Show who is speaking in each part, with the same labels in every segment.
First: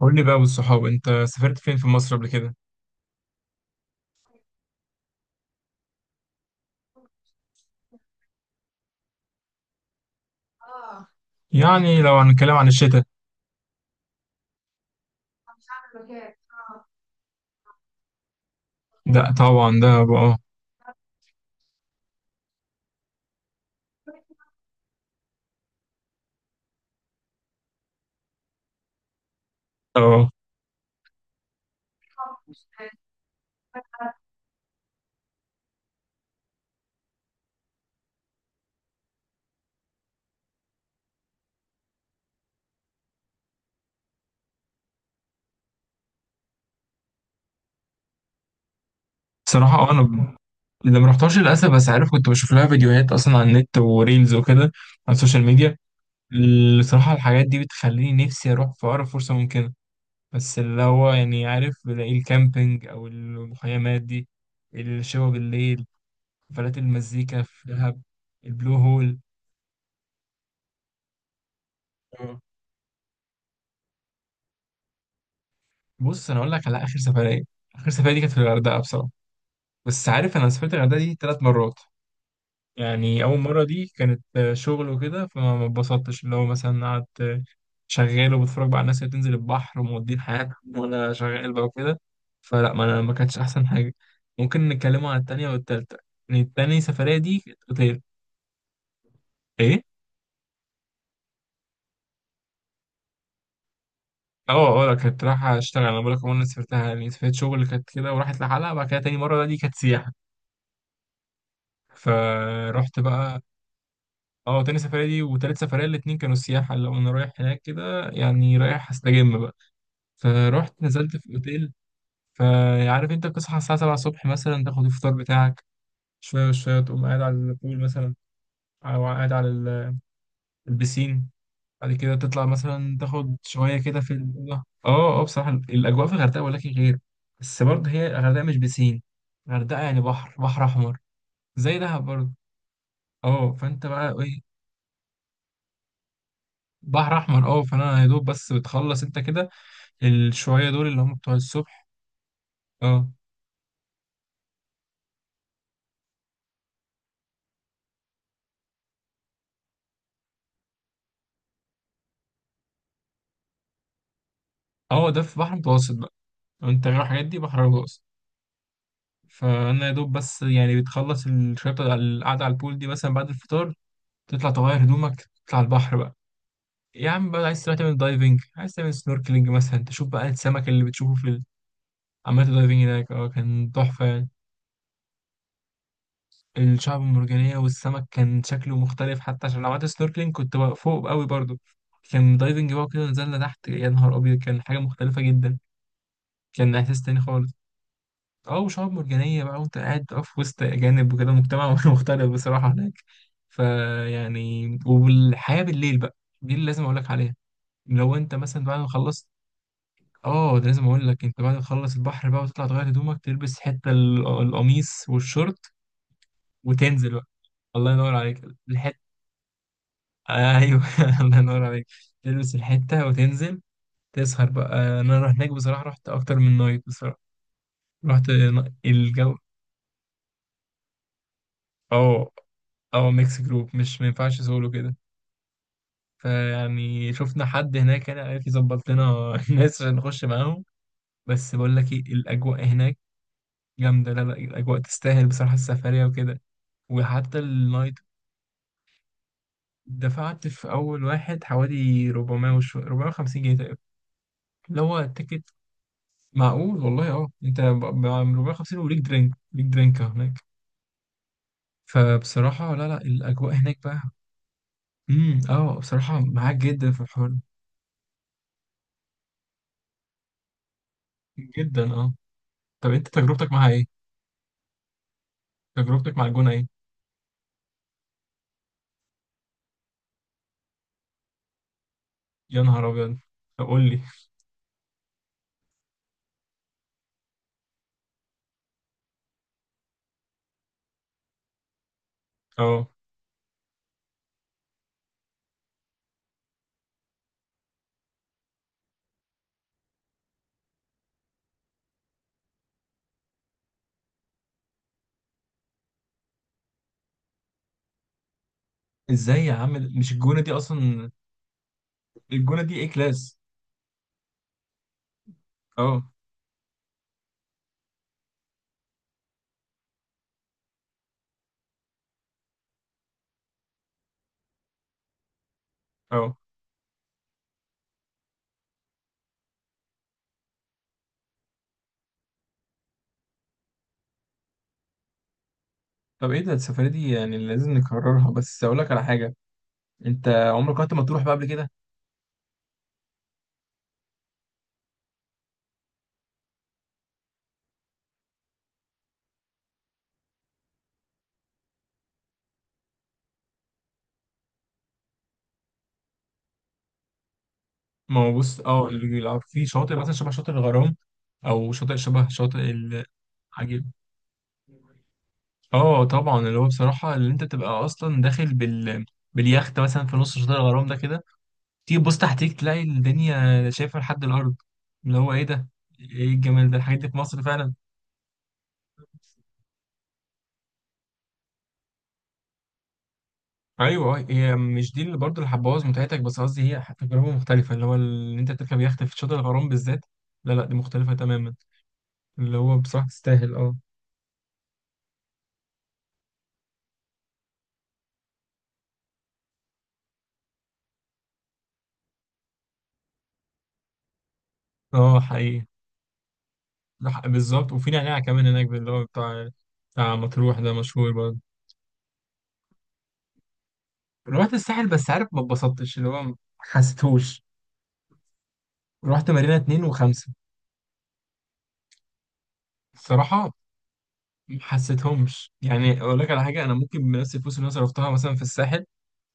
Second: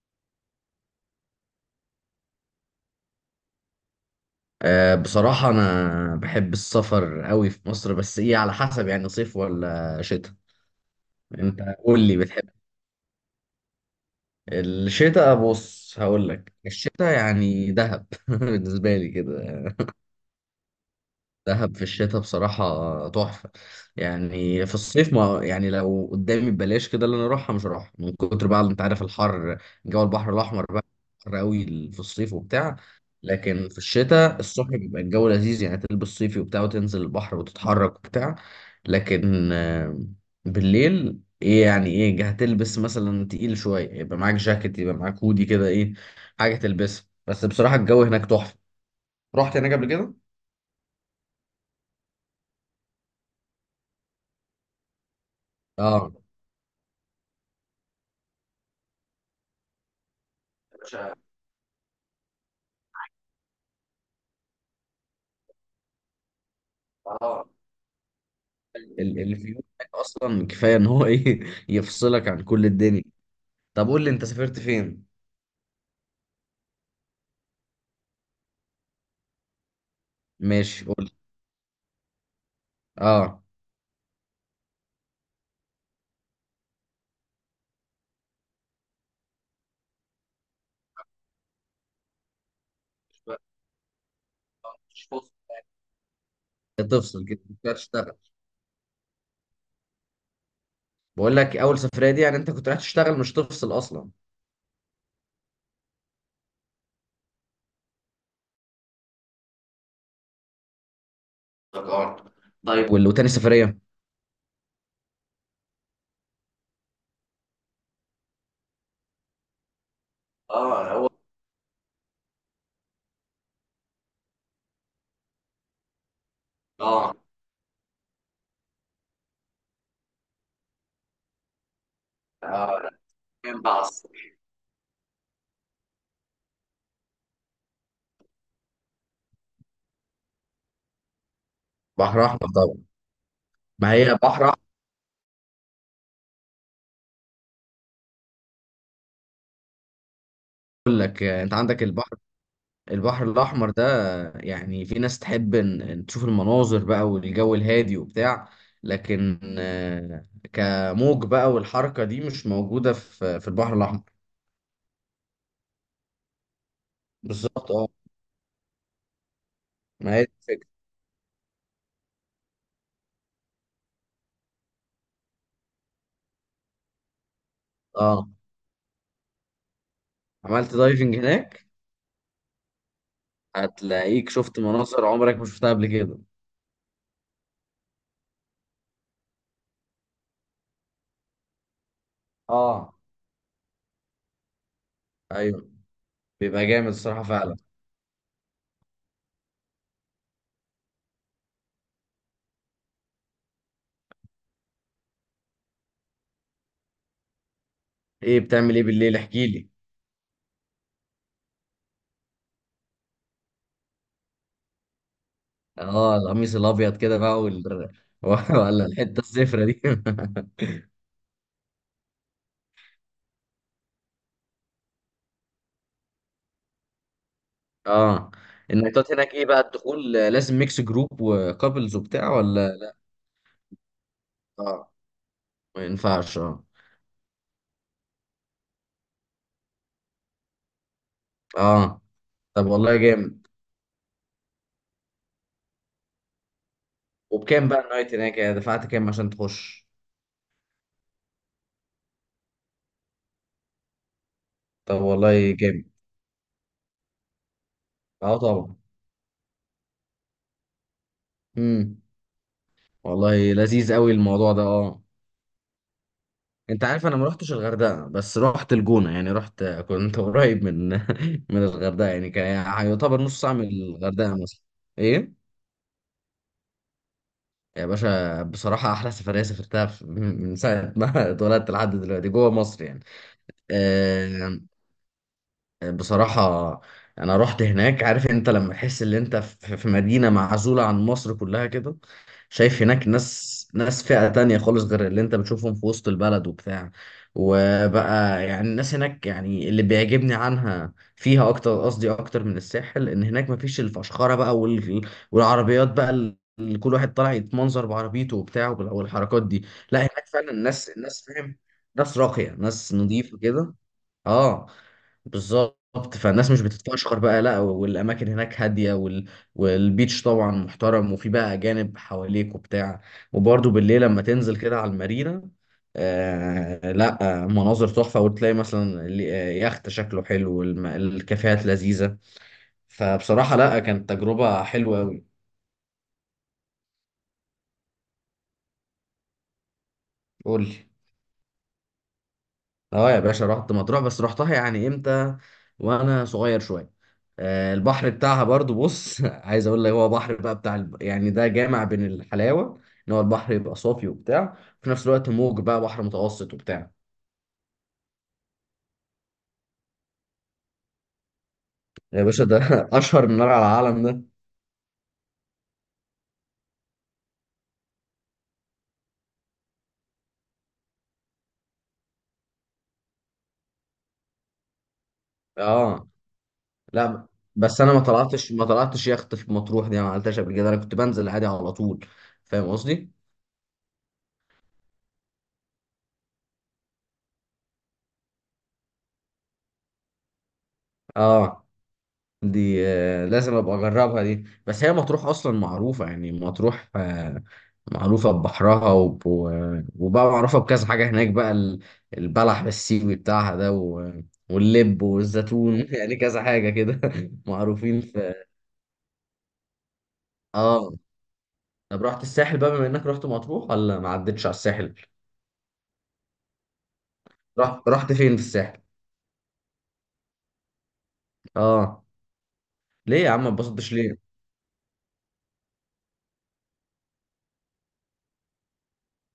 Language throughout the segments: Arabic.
Speaker 1: قول لي بقى والصحاب انت سافرت فين في مصر قبل كده؟
Speaker 2: أه، بصراحة أنا بحب السفر قوي في مصر، بس إيه على حسب، يعني صيف ولا شتاء. أنت قول
Speaker 1: يعني
Speaker 2: لي،
Speaker 1: لو
Speaker 2: بتحب؟
Speaker 1: هنتكلم عن الشتاء،
Speaker 2: الشتاء بص، هقول لك الشتاء يعني دهب بالنسبة لي
Speaker 1: ده
Speaker 2: كده.
Speaker 1: طبعا ده بقى.
Speaker 2: دهب في الشتاء بصراحة تحفة. يعني في الصيف، ما يعني لو قدامي ببلاش كده اللي انا اروحها مش هروحها من كتر، بقى انت عارف الحر. جو
Speaker 1: اه
Speaker 2: البحر الاحمر بقى حر قوي في الصيف وبتاع. لكن في الشتاء الصبح بيبقى الجو لذيذ، يعني تلبس صيفي وبتاع وتنزل البحر وتتحرك وبتاع. لكن بالليل ايه، يعني ايه هتلبس مثلا تقيل شوية، يبقى معاك جاكيت يبقى معاك هودي كده، ايه حاجة تلبسها. بس بصراحة الجو هناك تحفة. رحت هناك
Speaker 1: بصراحة
Speaker 2: قبل
Speaker 1: اه انا
Speaker 2: كده؟
Speaker 1: ب- اللي ما رحتهاش للاسف، بس عارف كنت بشوف لها فيديوهات اصلا على النت وريلز وكده، على السوشيال ميديا.
Speaker 2: اه
Speaker 1: الصراحة الحاجات دي بتخليني نفسي اروح في اقرب فرصة ممكنة، بس اللي هو يعني عارف بلاقي الكامبينج او المخيمات دي، الشوا بالليل، حفلات المزيكا
Speaker 2: اه.
Speaker 1: في دهب، البلو هول.
Speaker 2: الفيو بتاعك اصلا كفايه ان هو ايه يفصلك
Speaker 1: اه
Speaker 2: عن كل الدنيا. طب قول لي انت سافرت فين.
Speaker 1: بص انا اقول لك على اخر سفرية. اخر سفرية دي كانت في الغردقة بصراحة، بس عارف انا سافرت
Speaker 2: ماشي
Speaker 1: الغردقه
Speaker 2: قول لي.
Speaker 1: دي ثلاث مرات. يعني اول
Speaker 2: اه
Speaker 1: مره دي كانت شغل وكده، فما ما اتبسطتش، اللي هو مثلا قعدت شغال وبتفرج بقى على الناس اللي بتنزل البحر ومودين حياتهم وانا شغال بقى وكده. فلا، ما انا ما
Speaker 2: مش
Speaker 1: كانتش
Speaker 2: بقى-
Speaker 1: احسن حاجه. ممكن
Speaker 2: مش
Speaker 1: نتكلم عن
Speaker 2: فاصل.
Speaker 1: التانية والتالتة. يعني التانية سفرية
Speaker 2: تفصل
Speaker 1: دي
Speaker 2: كده مش
Speaker 1: كانت
Speaker 2: رايح
Speaker 1: اوتيل.
Speaker 2: تشتغل.
Speaker 1: ايه؟
Speaker 2: بقول لك اول سفريه دي يعني انت كنت رايح تشتغل مش تفصل اصلا.
Speaker 1: اه لا، كنت رايحة اشتغل، انا بقولك عمري ما سافرتها، يعني سافرت شغل كانت كده وراحت لحالها. بعد كده تاني مرة دي كانت سياحة،
Speaker 2: افتكرت. طيب
Speaker 1: فرحت
Speaker 2: وتاني
Speaker 1: بقى.
Speaker 2: سفريه؟
Speaker 1: اه، تاني سفرية دي وتالت سفرية الاتنين كانوا سياحة. لو انا رايح هناك كده يعني رايح استجم بقى، فروحت
Speaker 2: اه هو.
Speaker 1: نزلت في اوتيل. فعارف انت بتصحى الساعة 7 الصبح مثلا، تاخد الفطار بتاعك، شوية شوية تقوم
Speaker 2: اه
Speaker 1: قاعد على البول مثلا، او قاعد على البسين. بعد كده تطلع
Speaker 2: اه،
Speaker 1: مثلا تاخد
Speaker 2: كان بقى
Speaker 1: شوية
Speaker 2: على
Speaker 1: كده في
Speaker 2: الصبح.
Speaker 1: الأوضة. اه بصراحة الأجواء في الغردقة ولكن غير. بس برضه هي الغردقة مش بسين، الغردقة يعني بحر بحر أحمر، زي دهب
Speaker 2: بحر
Speaker 1: برضه.
Speaker 2: احمر طبعا.
Speaker 1: اه فانت
Speaker 2: ما
Speaker 1: بقى
Speaker 2: هي
Speaker 1: ايه.
Speaker 2: بحر احمر.
Speaker 1: بحر أحمر، اه. فانا يا دوب بس بتخلص انت كده الشوية دول
Speaker 2: اقول
Speaker 1: اللي هم
Speaker 2: لك
Speaker 1: بتوع
Speaker 2: انت عندك
Speaker 1: الصبح.
Speaker 2: البحر.
Speaker 1: اه،
Speaker 2: البحر الأحمر ده، يعني في ناس تحب إن تشوف المناظر بقى والجو الهادي وبتاع، لكن كموج بقى والحركة دي مش موجودة في البحر الأحمر.
Speaker 1: هو ده في بحر متوسط بقى، لو انت غير الحاجات دي بحر
Speaker 2: بالظبط اه.
Speaker 1: متوسط. فانا يا دوب
Speaker 2: ما هي دي
Speaker 1: بس
Speaker 2: الفكرة.
Speaker 1: يعني بتخلص الشوية على القعدة على البول دي مثلا بعد الفطار، تطلع تغير هدومك، تطلع البحر بقى. يا عم بقى، عايز تروح تعمل
Speaker 2: اه،
Speaker 1: دايفنج، عايز تعمل سنوركلينج مثلا، تشوف بقى السمك
Speaker 2: عملت
Speaker 1: اللي بتشوفه
Speaker 2: دايفنج
Speaker 1: في
Speaker 2: هناك.
Speaker 1: عملت دايفنج هناك. اه كان تحفة يعني.
Speaker 2: هتلاقيك شفت مناظر عمرك ما شفتها قبل كده.
Speaker 1: الشعب المرجانية والسمك كان شكله مختلف، حتى عشان لو عملت سنوركلينج كنت بقى فوق قوي برضو. كان دايفنج بقى
Speaker 2: اه
Speaker 1: كده، نزلنا تحت، يا نهار أبيض، كان حاجة مختلفة جدا.
Speaker 2: ايوه، بيبقى
Speaker 1: كان
Speaker 2: جامد
Speaker 1: إحساس تاني
Speaker 2: الصراحة
Speaker 1: خالص.
Speaker 2: فعلا.
Speaker 1: اه، وشعاب مرجانية بقى، وانت قاعد بقى في وسط أجانب وكده، مجتمع مختلف بصراحة هناك. فيعني والحياة بالليل بقى، دي اللي لازم أقول لك عليها. لو انت
Speaker 2: ايه
Speaker 1: مثلا
Speaker 2: بتعمل
Speaker 1: بعد
Speaker 2: ايه
Speaker 1: ما
Speaker 2: بالليل؟
Speaker 1: خلصت،
Speaker 2: احكي لي.
Speaker 1: اه ده لازم أقول لك، انت بعد ما تخلص البحر بقى وتطلع تغير هدومك، تلبس حتة القميص والشورت،
Speaker 2: اه القميص الابيض
Speaker 1: وتنزل
Speaker 2: كده
Speaker 1: بقى.
Speaker 2: بقى
Speaker 1: الله ينور عليك.
Speaker 2: ولا
Speaker 1: الحتة،
Speaker 2: الحتة الزفرة دي؟
Speaker 1: ايوه الله ينور عليك. تلبس الحتة وتنزل، تسهر بقى. انا رحت هناك بصراحة، رحت اكتر من نايت بصراحة.
Speaker 2: اه. النايتات هناك
Speaker 1: الجو.
Speaker 2: ايه بقى الدخول؟ لازم ميكس جروب وكابلز
Speaker 1: اه
Speaker 2: وبتاع ولا؟
Speaker 1: اه ميكس جروب، مش ما ينفعش سولو
Speaker 2: اه
Speaker 1: كده.
Speaker 2: ما ينفعش، اه
Speaker 1: فيعني شفنا حد هناك يعني عارف يظبط لنا الناس عشان نخش معاهم. بس بقول لك ايه
Speaker 2: اه.
Speaker 1: الاجواء
Speaker 2: طب والله
Speaker 1: هناك
Speaker 2: جامد.
Speaker 1: جامده، لا لا، الاجواء تستاهل بصراحه السفريه وكده، وحتى
Speaker 2: وبكام بقى
Speaker 1: النايت.
Speaker 2: النايت هناك، يعني دفعت كام عشان تخش؟
Speaker 1: دفعت في اول واحد حوالي 400 وشو 450 جنيه تقريبا، اللي هو
Speaker 2: طب والله
Speaker 1: التيكت.
Speaker 2: جامد.
Speaker 1: معقول والله. اه، انت
Speaker 2: اه طبعا.
Speaker 1: 450 وليك درينك، ليك درينك هناك.
Speaker 2: امم.
Speaker 1: فبصراحه لا لا،
Speaker 2: والله
Speaker 1: الاجواء هناك
Speaker 2: لذيذ
Speaker 1: بقى.
Speaker 2: قوي الموضوع ده، اه.
Speaker 1: اه بصراحه معاك
Speaker 2: انت
Speaker 1: جدا في
Speaker 2: عارف انا ما
Speaker 1: الحوار.
Speaker 2: رحتش الغردقه، بس رحت الجونه يعني، رحت كنت قريب من من
Speaker 1: جدا،
Speaker 2: الغردقه
Speaker 1: اه.
Speaker 2: يعني، كان يعني
Speaker 1: طب انت
Speaker 2: يعتبر نص
Speaker 1: تجربتك
Speaker 2: ساعه من
Speaker 1: معاها ايه؟
Speaker 2: الغردقه مثلا. ايه
Speaker 1: تجربتك مع الجونة ايه؟
Speaker 2: يا باشا، بصراحة أحلى سفرية سافرتها من ساعة ما اتولدت لحد دلوقتي جوه
Speaker 1: يا
Speaker 2: مصر
Speaker 1: نهار
Speaker 2: يعني.
Speaker 1: ابيض. طب قول لي.
Speaker 2: آه، بصراحة أنا رحت هناك. عارف أنت لما تحس إن أنت في مدينة معزولة عن مصر كلها كده؟ شايف
Speaker 1: اه.
Speaker 2: هناك ناس فئة تانية خالص غير اللي انت بتشوفهم في وسط البلد وبتاع. وبقى يعني الناس هناك يعني، اللي بيعجبني عنها فيها اكتر، قصدي اكتر من الساحل، ان هناك مفيش الفشخرة بقى والعربيات بقى اللي كل واحد طالع يتمنظر بعربيته وبتاع
Speaker 1: ازاي
Speaker 2: والحركات
Speaker 1: يا
Speaker 2: دي.
Speaker 1: عم!
Speaker 2: لا
Speaker 1: مش
Speaker 2: هناك
Speaker 1: الجونة
Speaker 2: فعلا
Speaker 1: دي
Speaker 2: الناس،
Speaker 1: اصلا؟
Speaker 2: فاهم؟ ناس راقية
Speaker 1: الجونة دي ايه،
Speaker 2: ناس نظيفة
Speaker 1: كلاس.
Speaker 2: كده. اه
Speaker 1: اه
Speaker 2: بالظبط، فالناس مش بتتفشخر بقى لا، والاماكن هناك هاديه والبيتش طبعا محترم، وفي بقى اجانب حواليك وبتاع. وبرده بالليل لما تنزل كده على المارينا،
Speaker 1: اه
Speaker 2: آه لا مناظر تحفه، وتلاقي مثلا يخت شكله حلو الكافيهات لذيذه. فبصراحه لا، كانت تجربه حلوه قوي.
Speaker 1: طب ايه ده، السفرية دي يعني لازم نكررها. بس اقول لك على حاجة، انت
Speaker 2: قول
Speaker 1: عمرك
Speaker 2: لي.
Speaker 1: رحت مطروح بقى قبل كده؟
Speaker 2: اه يا باشا رحت مطروح، بس رحتها يعني امتى وانا صغير شويه. البحر بتاعها برضو بص عايز اقول لك، هو بحر بقى بتاع يعني ده جامع بين الحلاوه، ان هو البحر يبقى صافي وبتاع، في نفس الوقت موج بقى، بحر متوسط وبتاع.
Speaker 1: ما هو بص اه، في شاطئ مثلا شبه شاطئ الغرام، او شاطئ
Speaker 2: يا
Speaker 1: شبه
Speaker 2: باشا
Speaker 1: شاطئ
Speaker 2: ده اشهر من نار على
Speaker 1: العجيب.
Speaker 2: العالم ده.
Speaker 1: اه طبعا، اللي هو بصراحة اللي انت تبقى اصلا داخل باليخت مثلا في نص شاطئ الغرام ده كده، تيجي تبص تحتيك تلاقي الدنيا شايفة لحد الأرض، اللي هو إيه ده؟
Speaker 2: اه
Speaker 1: إيه الجمال ده؟ الحاجات دي في
Speaker 2: لا،
Speaker 1: مصر فعلا!
Speaker 2: بس انا ما طلعتش يخت في مطروح دي، أنا ما عملتهاش قبل كده، انا كنت بنزل عادي على طول. فاهم قصدي؟
Speaker 1: أيوه أه، هي مش دي اللي برضه اللي هتبوظ متعتك، بس قصدي هي تجربة مختلفة، اللي هو إن أنت تركب يخت في شاطئ الغرام بالذات. لا لا، دي مختلفة تماما،
Speaker 2: اه
Speaker 1: اللي هو
Speaker 2: دي
Speaker 1: بصراحة تستاهل
Speaker 2: لازم ابقى
Speaker 1: أه.
Speaker 2: اجربها. دي بس هي مطروح اصلا معروفه يعني، مطروح معروفه ببحرها وبقى معروفه بكذا حاجه هناك بقى البلح بالسيوي بتاعها ده واللب
Speaker 1: أه حقيقي.
Speaker 2: والزيتون يعني كذا حاجه كده
Speaker 1: بالظبط، وفي
Speaker 2: معروفين
Speaker 1: نعناع
Speaker 2: في.
Speaker 1: كمان هناك، اللي هو بتاع، مطروح ده
Speaker 2: اه،
Speaker 1: مشهور برضه.
Speaker 2: طب رحت الساحل بقى بما انك رحت مطروح؟ ولا ما عدتش على
Speaker 1: رحت الساحل
Speaker 2: الساحل؟
Speaker 1: بس عارف ما اتبسطتش، اللي هو ما حسيتهوش.
Speaker 2: رحت فين في الساحل؟
Speaker 1: رحت مارينا اتنين وخمسة
Speaker 2: اه ليه يا عم ما
Speaker 1: الصراحة.
Speaker 2: اتبسطتش؟ ليه؟
Speaker 1: ما حسيتهمش. يعني اقول لك على حاجه، انا ممكن بنفس الفلوس اللي انا صرفتها مثلا في الساحل،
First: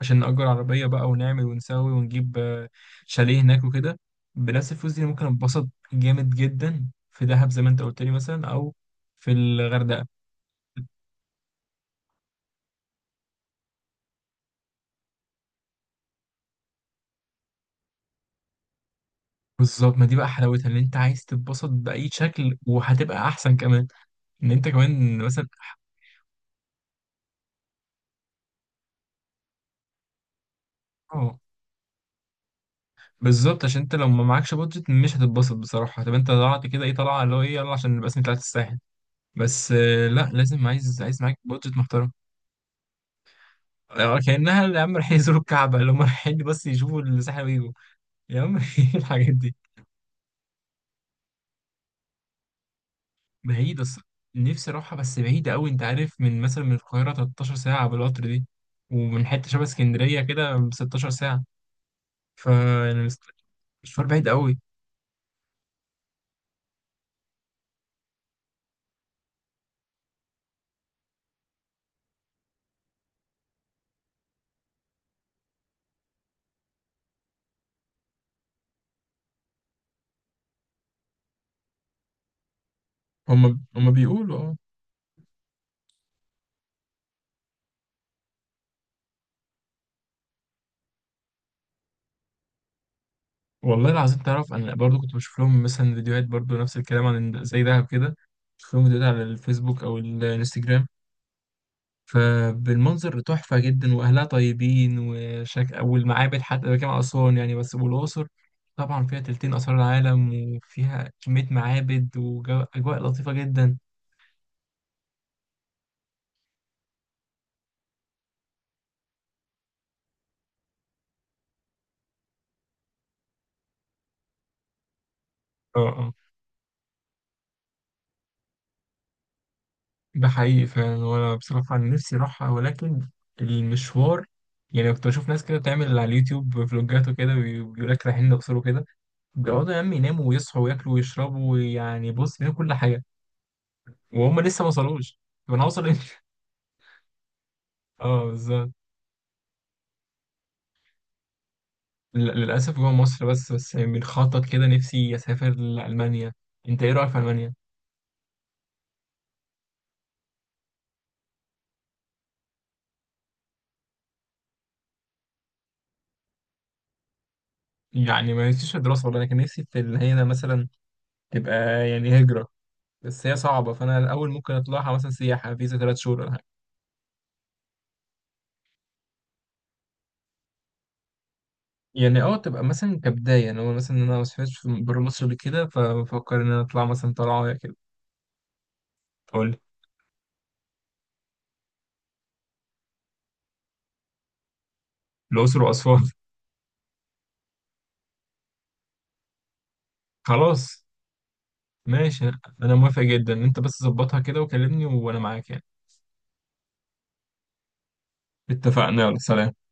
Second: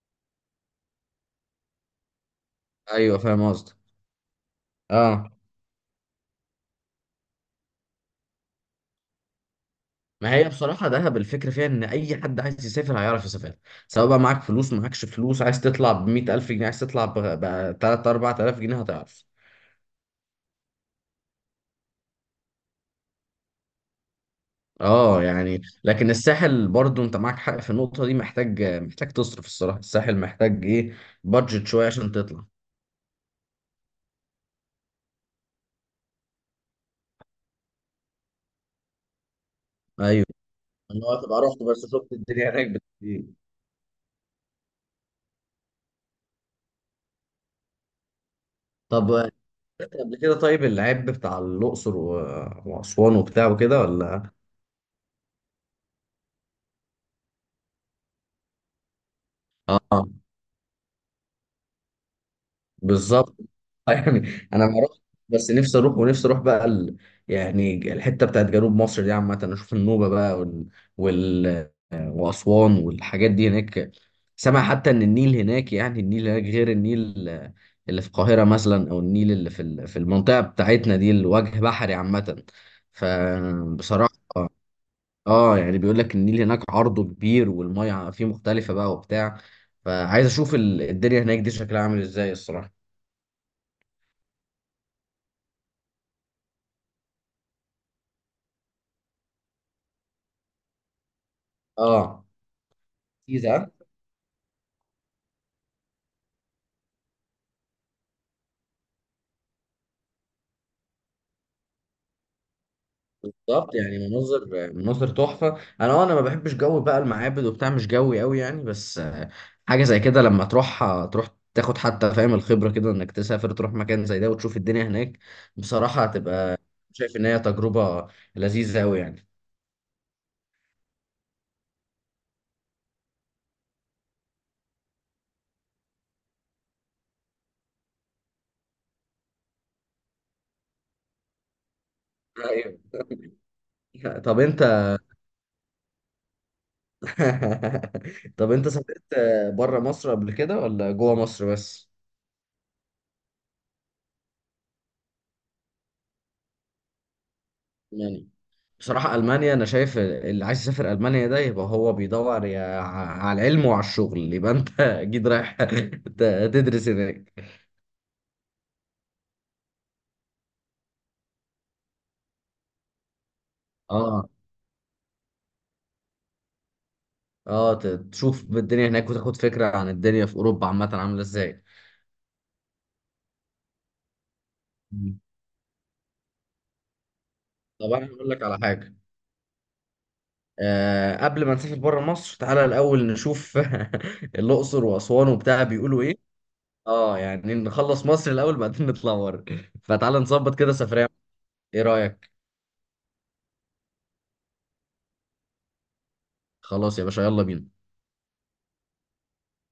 Speaker 1: عشان نأجر عربيه بقى ونعمل ونسوي ونجيب
Speaker 2: ايوه
Speaker 1: شاليه
Speaker 2: فاهم
Speaker 1: هناك
Speaker 2: قصدك.
Speaker 1: وكده، بنفس الفلوس دي ممكن
Speaker 2: اه
Speaker 1: اتبسط جامد جدا في دهب زي ما انت قلت لي مثلا، او في الغردقه.
Speaker 2: ما هي بصراحة دهب الفكرة فيها إن أي حد عايز يسافر هيعرف يسافر، سواء بقى معاك فلوس معاكش فلوس، عايز تطلع ب100,000 جنيه، عايز تطلع بتلات أربعة آلاف جنيه، هتعرف.
Speaker 1: بالظبط، ما دي بقى حلاوتها، ان انت عايز تتبسط باي شكل وهتبقى احسن كمان. ان انت كمان
Speaker 2: اه
Speaker 1: مثلا
Speaker 2: يعني لكن الساحل برضو انت معاك حق في النقطة دي، محتاج تصرف الصراحة. الساحل محتاج ايه،
Speaker 1: اه
Speaker 2: بادجت شوية عشان تطلع.
Speaker 1: بالظبط، عشان انت لو ما معكش بودجت مش هتتبسط بصراحه. طب انت طلعت كده ايه طلعه، اللي هو ايه، يلا عشان نبقى اسمي طلعت الساحل بس،
Speaker 2: ايوه،
Speaker 1: لا لازم،
Speaker 2: اللي هو
Speaker 1: عايز معاك
Speaker 2: تبقى رحت
Speaker 1: بودجت
Speaker 2: بس
Speaker 1: محترم.
Speaker 2: شفت الدنيا هناك إيه.
Speaker 1: كأنها يا عم رايحين يزوروا الكعبة، اللي هم رايحين بس يشوفوا الساحل ويجوا، يا عم إيه
Speaker 2: طب
Speaker 1: الحاجات
Speaker 2: رحت
Speaker 1: دي.
Speaker 2: قبل كده طيب العيب بتاع الأقصر وأسوان وبتاع وكده
Speaker 1: بعيدة الصراحة،
Speaker 2: ولا؟
Speaker 1: نفسي أروحها بس بعيدة أوي. أنت عارف من مثلا من القاهرة 13 ساعة بالقطر دي، ومن حتة شبه
Speaker 2: اه
Speaker 1: اسكندرية كده 16 ساعة. ف يعني
Speaker 2: بالظبط.
Speaker 1: مشوار بعيد
Speaker 2: يعني
Speaker 1: أوي.
Speaker 2: انا ما اروح. بس نفسي اروح، ونفسي اروح بقى يعني الحته بتاعت جنوب مصر دي عامه، اشوف النوبه بقى واسوان والحاجات دي هناك. سامع حتى ان النيل هناك، يعني النيل هناك غير النيل اللي في القاهره مثلا، او النيل اللي في المنطقه بتاعتنا دي الوجه بحري عامه.
Speaker 1: هم
Speaker 2: فبصراحه
Speaker 1: بيقولوا اه.
Speaker 2: اه، يعني بيقول لك النيل هناك عرضه كبير والميه فيه مختلفه بقى وبتاع. فعايز اشوف الدنيا هناك دي شكلها عامل ازاي الصراحه.
Speaker 1: والله العظيم تعرف أنا برضو كنت بشوف لهم مثلا فيديوهات برضو، نفس الكلام عن زي دهب كده. بشوف لهم فيديوهات على الفيسبوك أو الانستجرام،
Speaker 2: اه
Speaker 1: فبالمنظر تحفة
Speaker 2: جيزة.
Speaker 1: جدا، وأهلها طيبين والمعابد حتى بجمع أسوان يعني، بس والأقصر طبعا فيها تلتين آثار العالم، وفيها كمية معابد وأجواء لطيفة
Speaker 2: بالظبط
Speaker 1: جدا.
Speaker 2: يعني مناظر، مناظر تحفة. انا اه، انا ما بحبش جو بقى المعابد وبتاع، مش جوي قوي يعني، بس حاجة زي كده لما تروح تروح تاخد حتى، فاهم الخبرة كده انك تسافر تروح مكان زي ده وتشوف الدنيا هناك.
Speaker 1: اه
Speaker 2: بصراحة
Speaker 1: اه
Speaker 2: هتبقى شايف ان هي تجربة لذيذة قوي يعني.
Speaker 1: ده حقيقي فعلا. وأنا بصراحة عن نفسي أروحها ولكن المشوار، يعني كنت بشوف ناس كده بتعمل على اليوتيوب فلوجات وكده، بيقول لك رايحين الأقصر وكده، بيقعدوا يا عم يناموا ويصحوا وياكلوا ويشربوا، ويعني بص بيعملوا كل
Speaker 2: ايوه
Speaker 1: حاجة وهم
Speaker 2: طب
Speaker 1: لسه ما
Speaker 2: انت
Speaker 1: وصلوش. طب أنا هوصل إمتى؟ اه
Speaker 2: طب انت
Speaker 1: بالظبط.
Speaker 2: سافرت بره مصر قبل كده ولا جوه مصر بس؟
Speaker 1: للأسف جوه مصر بس، بس بنخطط كده، نفسي أسافر لألمانيا. أنت إيه رأيك في ألمانيا؟
Speaker 2: بصراحة ألمانيا، أنا شايف اللي عايز يسافر ألمانيا ده يبقى هو بيدور على العلم وعلى الشغل، يبقى أنت أكيد رايح تدرس هناك.
Speaker 1: يعني ما نفسيش في الدراسة والله، أنا كان نفسي في إن هي مثلا تبقى يعني هجرة، بس هي صعبة، فأنا
Speaker 2: أه
Speaker 1: الأول ممكن أطلعها مثلا سياحة فيزا ثلاث شهور ولا حاجة.
Speaker 2: أه، تشوف الدنيا هناك وتاخد فكرة عن الدنيا في أوروبا عامة عاملة إزاي.
Speaker 1: يعني أه، تبقى مثلا كبداية، أنا مثلا أنا ما سافرتش بره
Speaker 2: مم.
Speaker 1: مصر قبل كده، فبفكر إن أنا أطلع مثلا طلعة كده.
Speaker 2: طب أنا هقول لك على حاجة.
Speaker 1: تقول لي.
Speaker 2: أه، قبل ما نسافر بره مصر تعالى الأول نشوف الأقصر وأسوان
Speaker 1: الأقصر
Speaker 2: وبتاع
Speaker 1: وأسوان.
Speaker 2: بيقولوا إيه. أه يعني نخلص مصر الأول بعدين نطلع بره. فتعالى نظبط كده
Speaker 1: خلاص.
Speaker 2: سفرية. إيه
Speaker 1: ماشي،
Speaker 2: رأيك؟
Speaker 1: أنا موافق جدا. أنت بس ظبطها كده وكلمني وأنا معاك يعني.
Speaker 2: خلاص يا باشا يلا بينا.
Speaker 1: اتفقنا، يلا سلام.